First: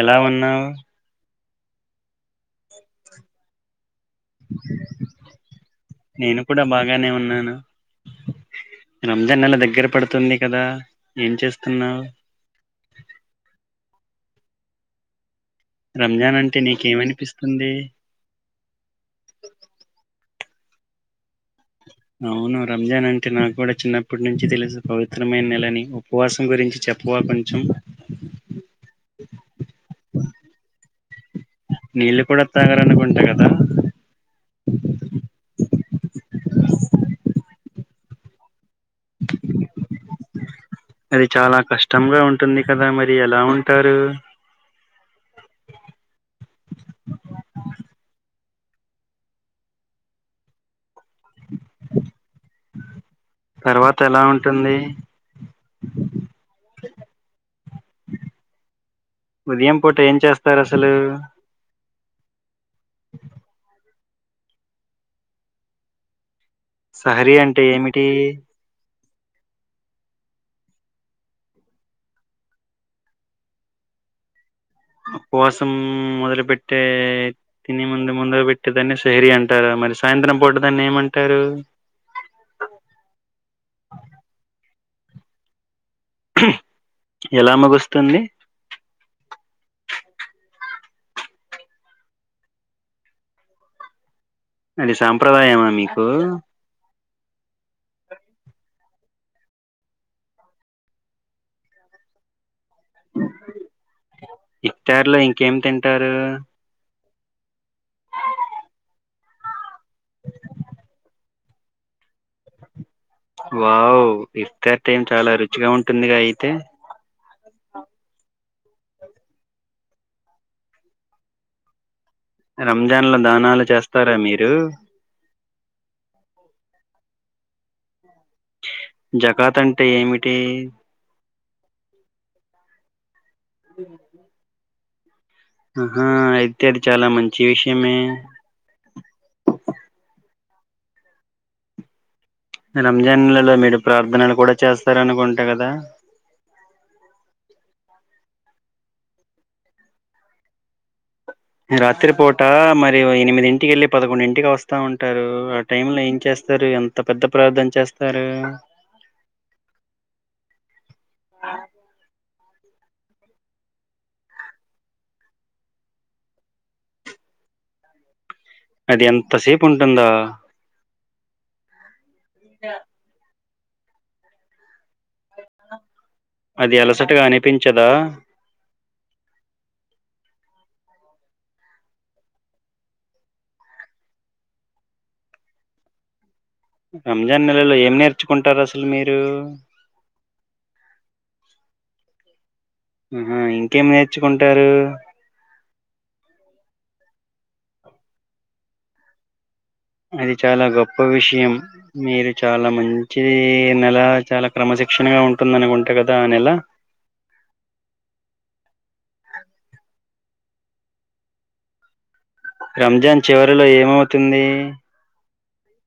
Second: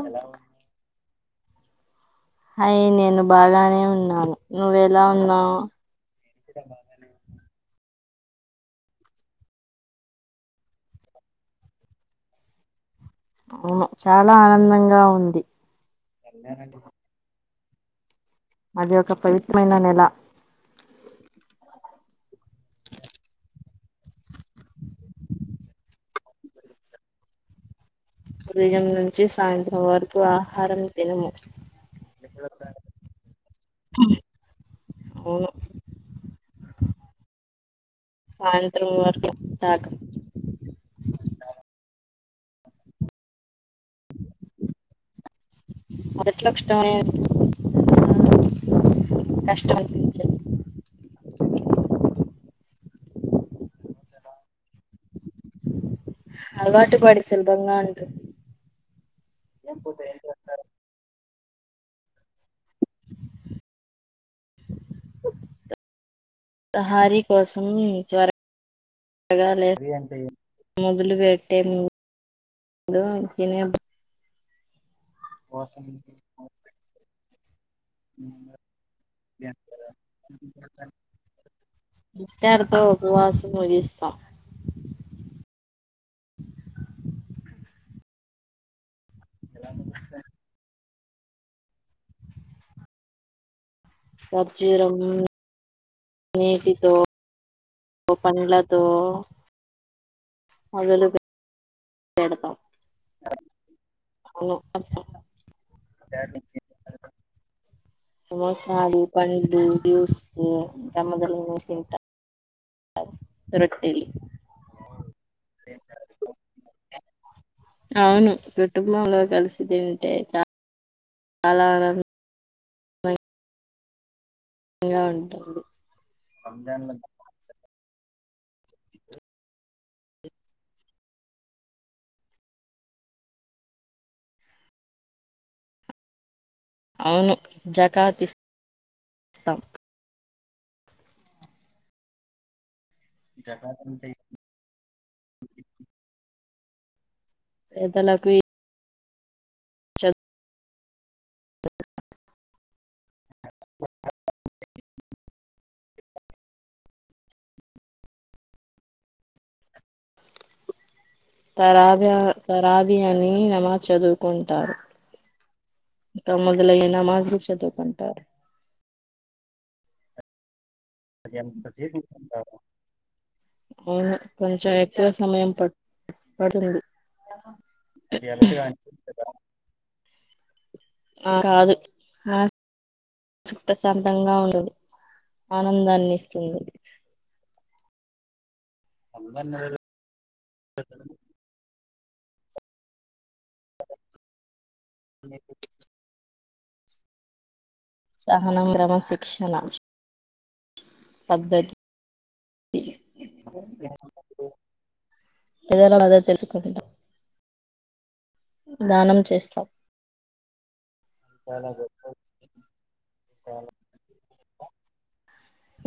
ఎలా ఉన్నావు హాయ్ నేను బాగానే ఉన్నా ను నువ్వు ఎలా ఉన్నావ్. నేను కూడా బాగానే ఉన్నాను రంజాన్ నెల దగ్గర పడుతుంది కదా ఏం చేస్తున్నావ్. అవును చాలా ఆనందంగా ఉంది. రంజాన్ అంటే నీకేమనిపిస్తుంది. అది ఒక పవిత్రమైన నెల. అవును రంజాన్ అంటే నాకూడా చిన్నప్పటి నుంచి తెలుసు పవిత్రమైన నెలని ఉపవాసం గురించి చె ప్పవా కొంచం చి సాయంత్రం వరకు ఆహారం తినము. నీళ్ళు కూడా తాగరనుకుంటా కదా. అవును సాయంత్రం వరకు తాగం. అది చాలా కష్టంగా ఉంటుంది కదా మరి ఎలా ఉం మొదట్లో కష్టమే [inaudible] కష్టం అనిపించదు. తర్వాత ఎలా ఉంటుంది. అలవాటు పడి సులభంగా ఉంటుంది. ఉదయం పూట ఏం చేస్తారు అసలు తహారీ సహరీ అంటే కోసం ఏమిటి త్వర గా లేస్ మొదలు పెట్టే ముం దు తినే ఉపవాసం మొదలుపెట్టే తినే ముందు ముందుర పెట్టేదాన్ని సెహరి అంటారా, మరి సాయంత్రం పూటదాన్ని ఏమంటారు. ఇఫ్తార్తో ఉపవాసం ముగిస్తాం. ఎలా ముగుస్తుంది ఎలా ముగిస్తార్ అది సాంప్రదాయమా మీ ఏటిదో ఓ పంలతో మొదలగు [unintelligible] అవును, ఇఫ్తార్లో ఇంకేమి తింటారు సమోసాలు పండ్లు జ్యూసులు ఇంగ మొదలగు తింటాం రొట్టెలు వావ్ ఇఫ్తార్ టైం చాలా రుచిగా ఉంటుందిగా అయితే అవును కుటుంబంలో కలిసి తింటే చ అలా గాదు రంజాన్ లో దానాలు చేస్తారా మీరు ఇగా ఉంటుంది జకాత్ అంటే ఏమిటి? ఉ ఆహా అయితే అది చాలా అవును మంచి విషయమే జకాత్ ఇస్తాం రంజాన్ నెలలో మీరు ప్రార్థనలు కూడా చేస్తారనుకుంట కదా పేదలకు చల్ ఈ రాత్రి పూట మరి ఎనిమిదింటికెళ్ళి పదకొండింటికి వస్తా వస్తా ఉంటారు ఆ టైమ్ లో ఏం చేస్తారు ఎంత పెద్ద ప్రార్థన చేస్తారు [inaudible] పరాగ పరాగి అని నమాజ్ చదువుకుంటారు ఇంక మొదలగు నమాజ్ లు చదువుకుంటారు అది ఎంతసేపు ఉంటుందా అది ఎంత సేపు ఉంటుందా ఇంకా అవును కొంచెం ఎక్కు ఎక్కువ సమయం అది పడుతుంది అలసటగా అనిపించదా అ కాదు ఆ ప్రశాంతంగా ఉండదు ఆనందాన్ని ఇస్తుంది రంజాన్ నెలలో ఏం నేర్చుకుంటారు అసలు మీరు [inaudible] ఆహ ఇంకేమి నేర్చుకుంటారు [inaudible] సహనం క్రమశిక్షణ అది చాలా గొప్ప విషయం పద్ధతి మీరు చాలా మంచిది నెల చాలా క్రమశి శిక్షణగా పేదల ఉంటుందనుకుంటా బాధ కదా ఆ నెలా తెలుసుకుంటాం దానం చేస్తాం చాల గొప్ప విషయం రంజాన్ చివరిలో ఏమవుతుంది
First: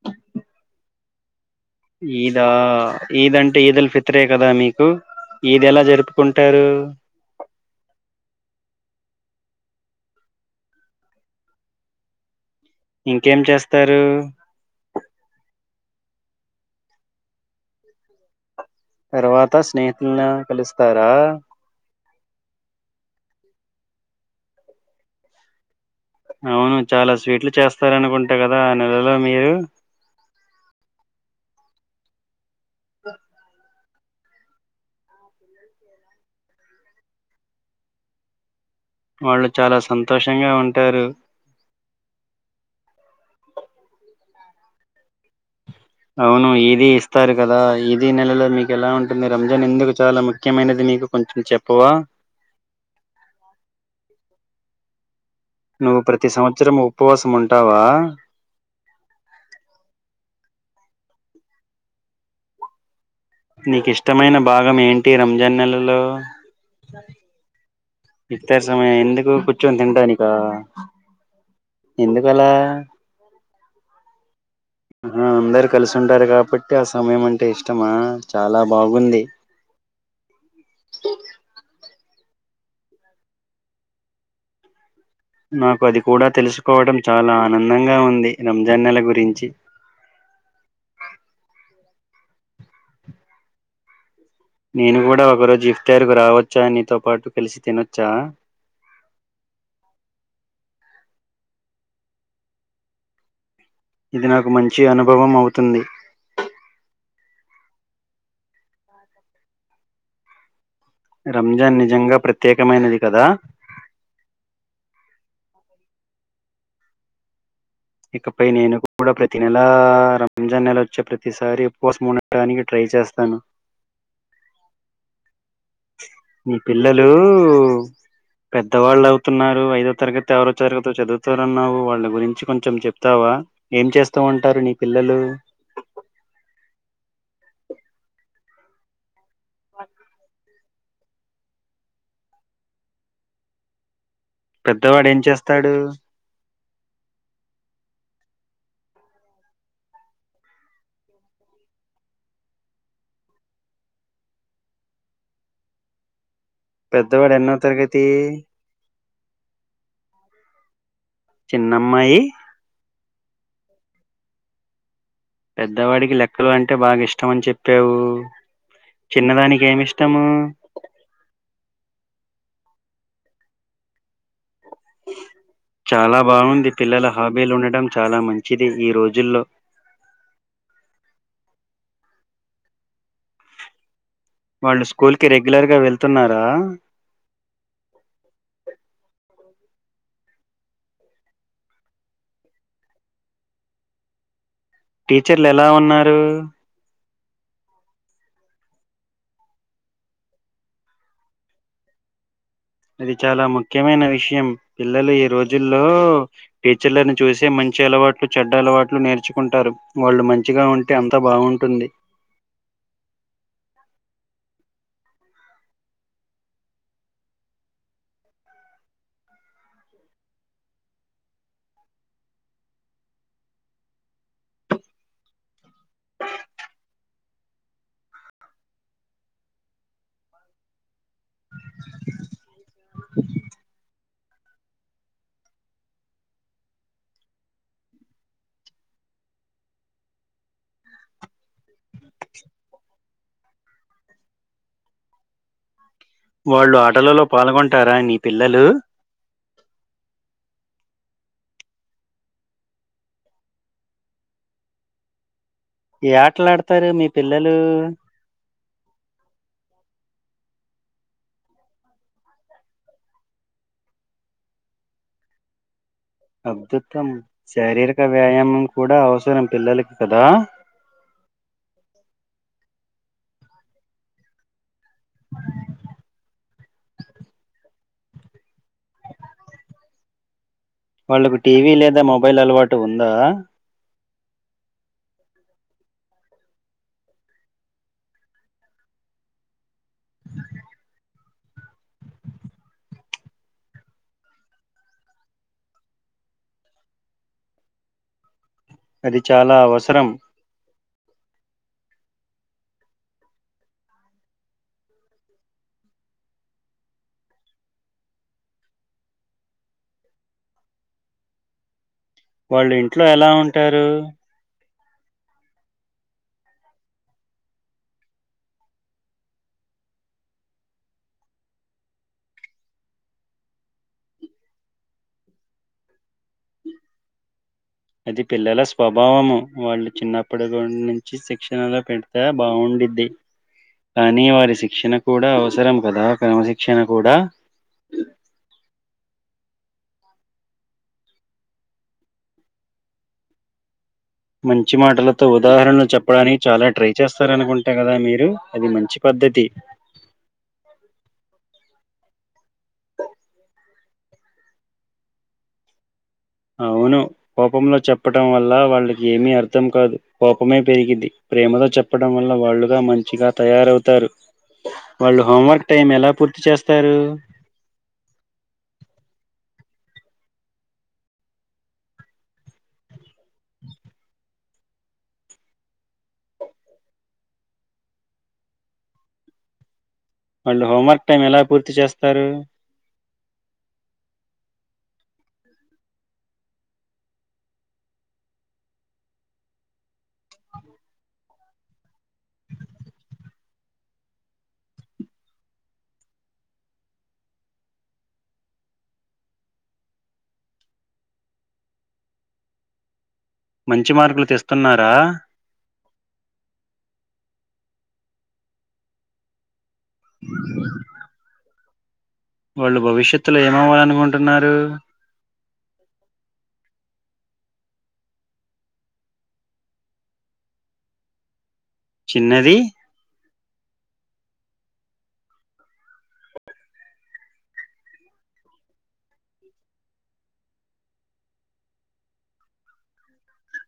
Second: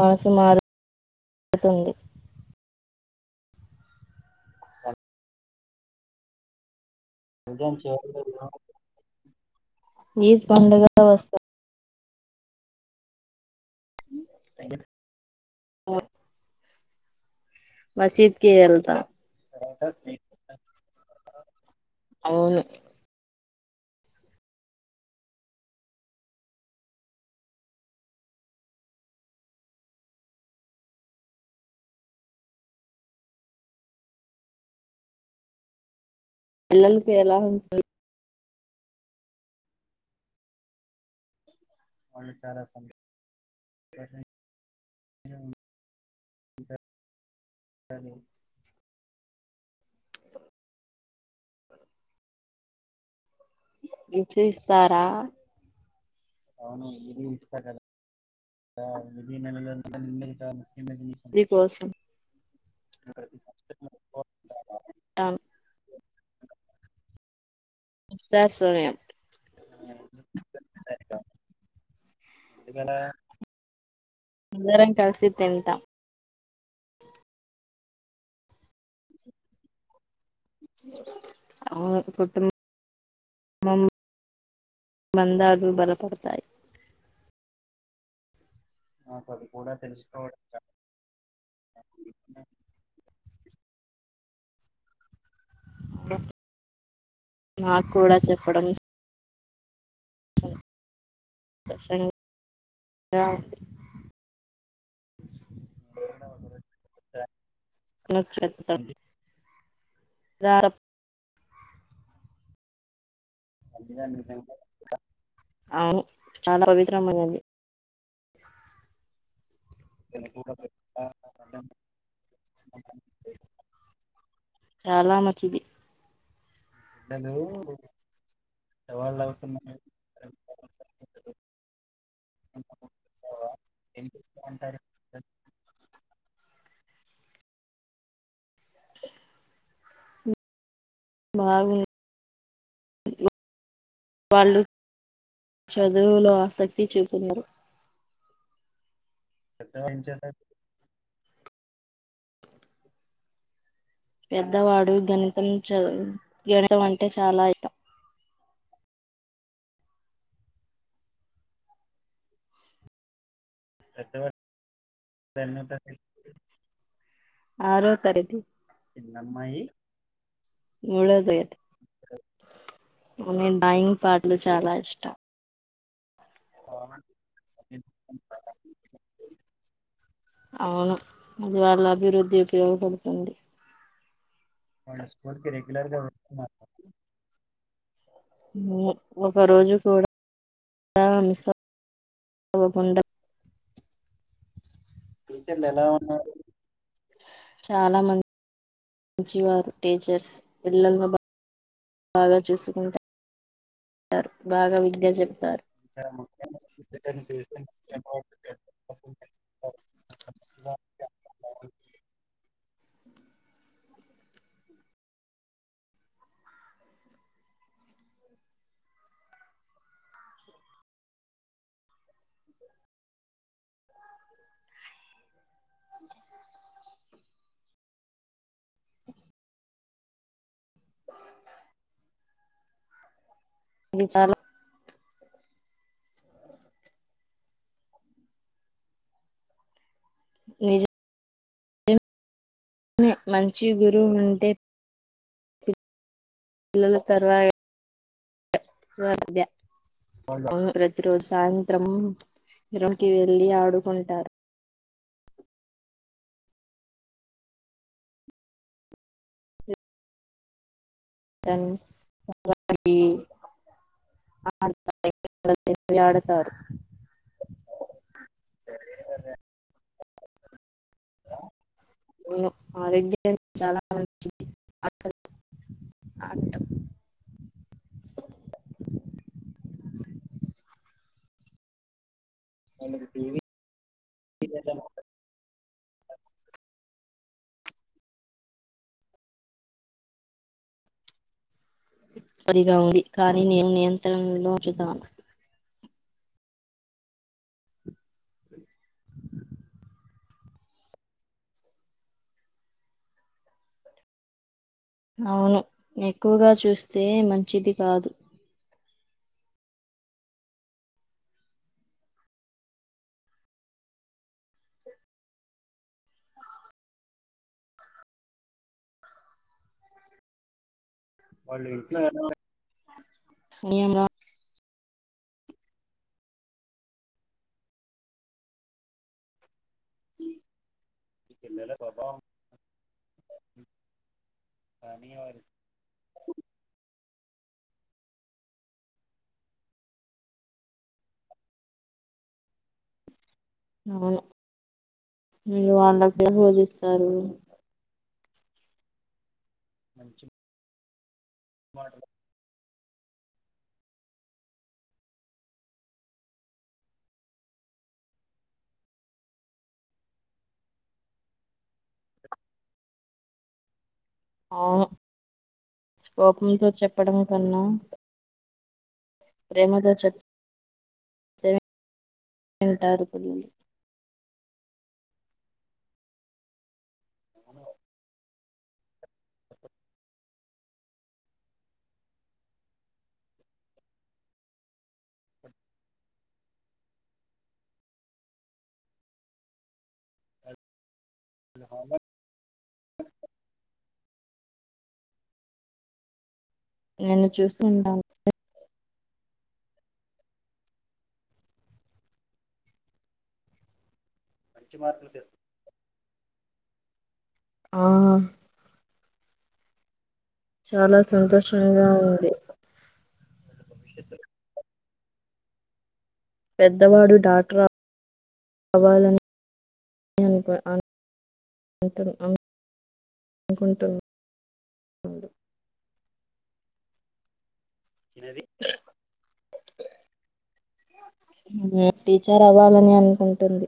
మనసు మారుతుంది ఈదా ఈద్ అంటే ఈద్ల్ ఫిత్రే కదా మీకు ఈద్ ఎలా జరుపుకుంటారు రంజాన్ చివర్లో ఏం అవుతుంది ఈదు పండగా వస్త ఇంకేం చేస్తా [unintelligible] మసిద్ తర్వాత స్నేహితుల్లను కలుస్తారా అవును [inaudible] అవును చాలా స్వీట్లు చేస్తారనుకుంటా కదా ఆ నెలలో మీరు [inaudible] [inaudible] పిల్లలకి ఎలా ఉంటుందో వాళ్ళు చాలా సంతోషంగా ఉంటారు [unintelligible] [unintelligible] అవును ఈది ఇస్తారు కదా ఈది నెలలో మీకు ఎలా ఉం టుందో రంజాన్ ఎందుకు చాలా ముఖ్యమైనది మీకు కొంచం చెప్పవా ఏం చేస్తారా నువ్వు ప్రతి సంవత్సరం అవును ఈది ఉపవాసం ఇస్తారు ఉంటావా కదా ఈది నెలలో [unintelligible] ని కోస్రం నీకు ఇష్టమైన భాగం ఏంటి రంజాన్ నెలలో ఇస్తారు ఇఫ్తార్ సోనియా సమయం ఎందుకు కూర్చొని తింటానిక ఎందుకలా అందరం కలిసి ఆ అందరు తింటాం కలిసి ఉంటారు కాబ్బ ట్ ఆ సమయం అంటే ఇష్టమా చాలా బాగుంది అవును కుటుంబం నాకు అది కూడా తెలుసుకోవడం చాలా ఆనందంగా ఉంది రంజాన్ నెల నాకు గురించి అది కూడా తెలుసుకోవడం చా నేను కూడా ఒక రోజు ఇఫ్తార్కు రావచ్చా నీతో పాటు కలిసి నాకు తినొచ్చా కూడా చెప్పడం కషంగ్ రా ఇది నాకు మంచి అనుభవం అవుతుంది [inaudible] రా రంజాన్ నిజంగా ప్రత్యేకమైనది కదా అవును చాలా పవిత్రమైనది ఇకపై నేను కూడా ప్రతి నెల రంజాన్ నెల వచ్చే ప్రతిసారి ఉపవాసం ఉండనికి ట్రై చేస్తాను చాలా మంచిది మీ పిల్లలు పెద్దవాళ్ళు అవుతున్నారు ఐదో తరగతి ఎవరో తరగతి చదువుతారున్నావు వాళ్ళ గురించి కొం చెప్తావా ఏం చేస్తూ ఉంటారు నీ పిల్లలు బాగు [unintelligible] వాళ్ళు పెద్దవాడు ఏం చేస్తాడు చదువులో ఆసక్తి చూపున్నారు పెద్ద వాడు ఏం చేసావ్ పెద్దవాడు గణితం చదువు గణితం అంటే పెద్దవాడు చాలా ఎన్నో ఇష్టం తరగతి చిన్నమ్మాయి పెద్ద వాడ్ పెద్దవాడికి లెక్కలు అంటే బాగా ఇష్టమని ఆరో చెప్పావు తరగతి చిన్నదానికి ఏమి ఇష్టము మూడో తరగతి ఆమె బాయింగ్ ప్యాడ్ లు చాలా ఇష్టం చాలా బాగుంది పిల్లల హాబీలు ఉండడం చాలా మంచిది ఈ రోజుల్లో అవును అదివల్ల అభివృద్ధి ఉపయోగపడుతుంది వాళ్ళు స్కూల్ కి రెగ్యులర్ గా వెళ్తున్నారా హ్మ్ ఒక రోజు కూడా చాలా మిస్ అవకుండా టీచర్లు ఎలా ఉన్నారు చాలా మంచి వారు టీచర్స్ అగ ఇది చాలా ముఖ్యమైన విషయం బాగా విద్య పిల్లలు ఈ చెప్తారు రోజుల్లో టీచర్లను చూసి మంచి అలవాట్లు చెడ్డ అలవాట్లు నేర్చుకుంటారు వాళ్ళు మంచిగా ఉంటే అంత బాగుంటుంది అ చాలా నిజే మంచి గురు ఉంటే వాళ్ళు ఆటలలో పాల్గొంటారా అని స అద [unintelligible] ప్రతి రోజు సాయంత్రం నిరంకి వెళ్ళి ఆడుకుంటారు ఏ ఆటలాడతారు మీ పిల్లలు దానికి ఆడవి ఆడతారు అద్భుతం శారీరక వ్యాయామం కూడా అవసరం పిల్లలకి కదా అవును ఆరోగ్యనికి చాలా మంచిది వాళ్ళకు టీవీ లేదా మొబైల్ అలవాటు ఉందా చ అదిగా ఉంది కానీ నేను నియంత్రణలో చుతాను అది చాలా అవసరం అవును ఎక్కువగా చూస్తే మంచిది కాదు వాళ్ళు ఇంట్లో ఎలా ఉంటారు వా ఇ [inaudible] అది పిల్లల స్వభావము వాళ్ళు చిన్నప్పటి నుంచి శిక్షణలో పెడితే బాగుండిద్డి కానీ వారి శిక్షణ కూడా అవసరం కదా క్రమశిక్షణ కూడా అ అవును మంచి మాటలతో మీరు ఉదాహరణలు వాళ్ళకి చెప్పడానికి చాలా ట్రై బోధిస్తారు చేస్తారనుకుంటే కదా మీరు అది మంచి పద్ధతి మంచి మ అవును కోపంలో చెప్పటం వల్ల వాళ్ళకి ఏమీ అర్థం కాదు కోపమే పెరిగింది ప్రేమతో చెప్పడం వల్ల వాళ్ళుగా మంచిగా తయారవుతారు అవును వాళ్ళు హోంవర్క్ టైం ఎలా పూర్తి కోపంతో చేస్తారు చెప్పడం ప్రేమగా చెప్పితే వింటారు అ వాళ్ళు హోంవర్క్ టైం ఎలా పూర్తి చేస్తారు నేను చూసు ఉంటాను మంచి మార్కులు తెస్తున్నారా ఆ చాలా సంతోషంగా ఉ వాళ్ళు భవిష్యత్తులో ఏమవ్వాలనుకుంటున్నారు పెద్దవాడు డాక్టర్ కావాలని చిన్నది అనుకుంటు చిన్నది టీచర్ అవ్వాలని అనుకుంటుంది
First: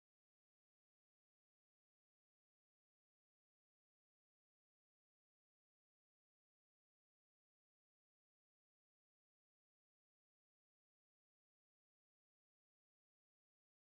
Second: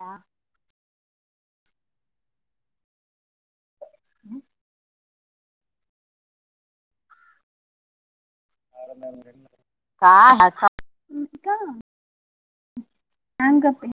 ఆ అ కా హాట్సాఫ్ ఇంకా హ్యాంగ్ అప్పే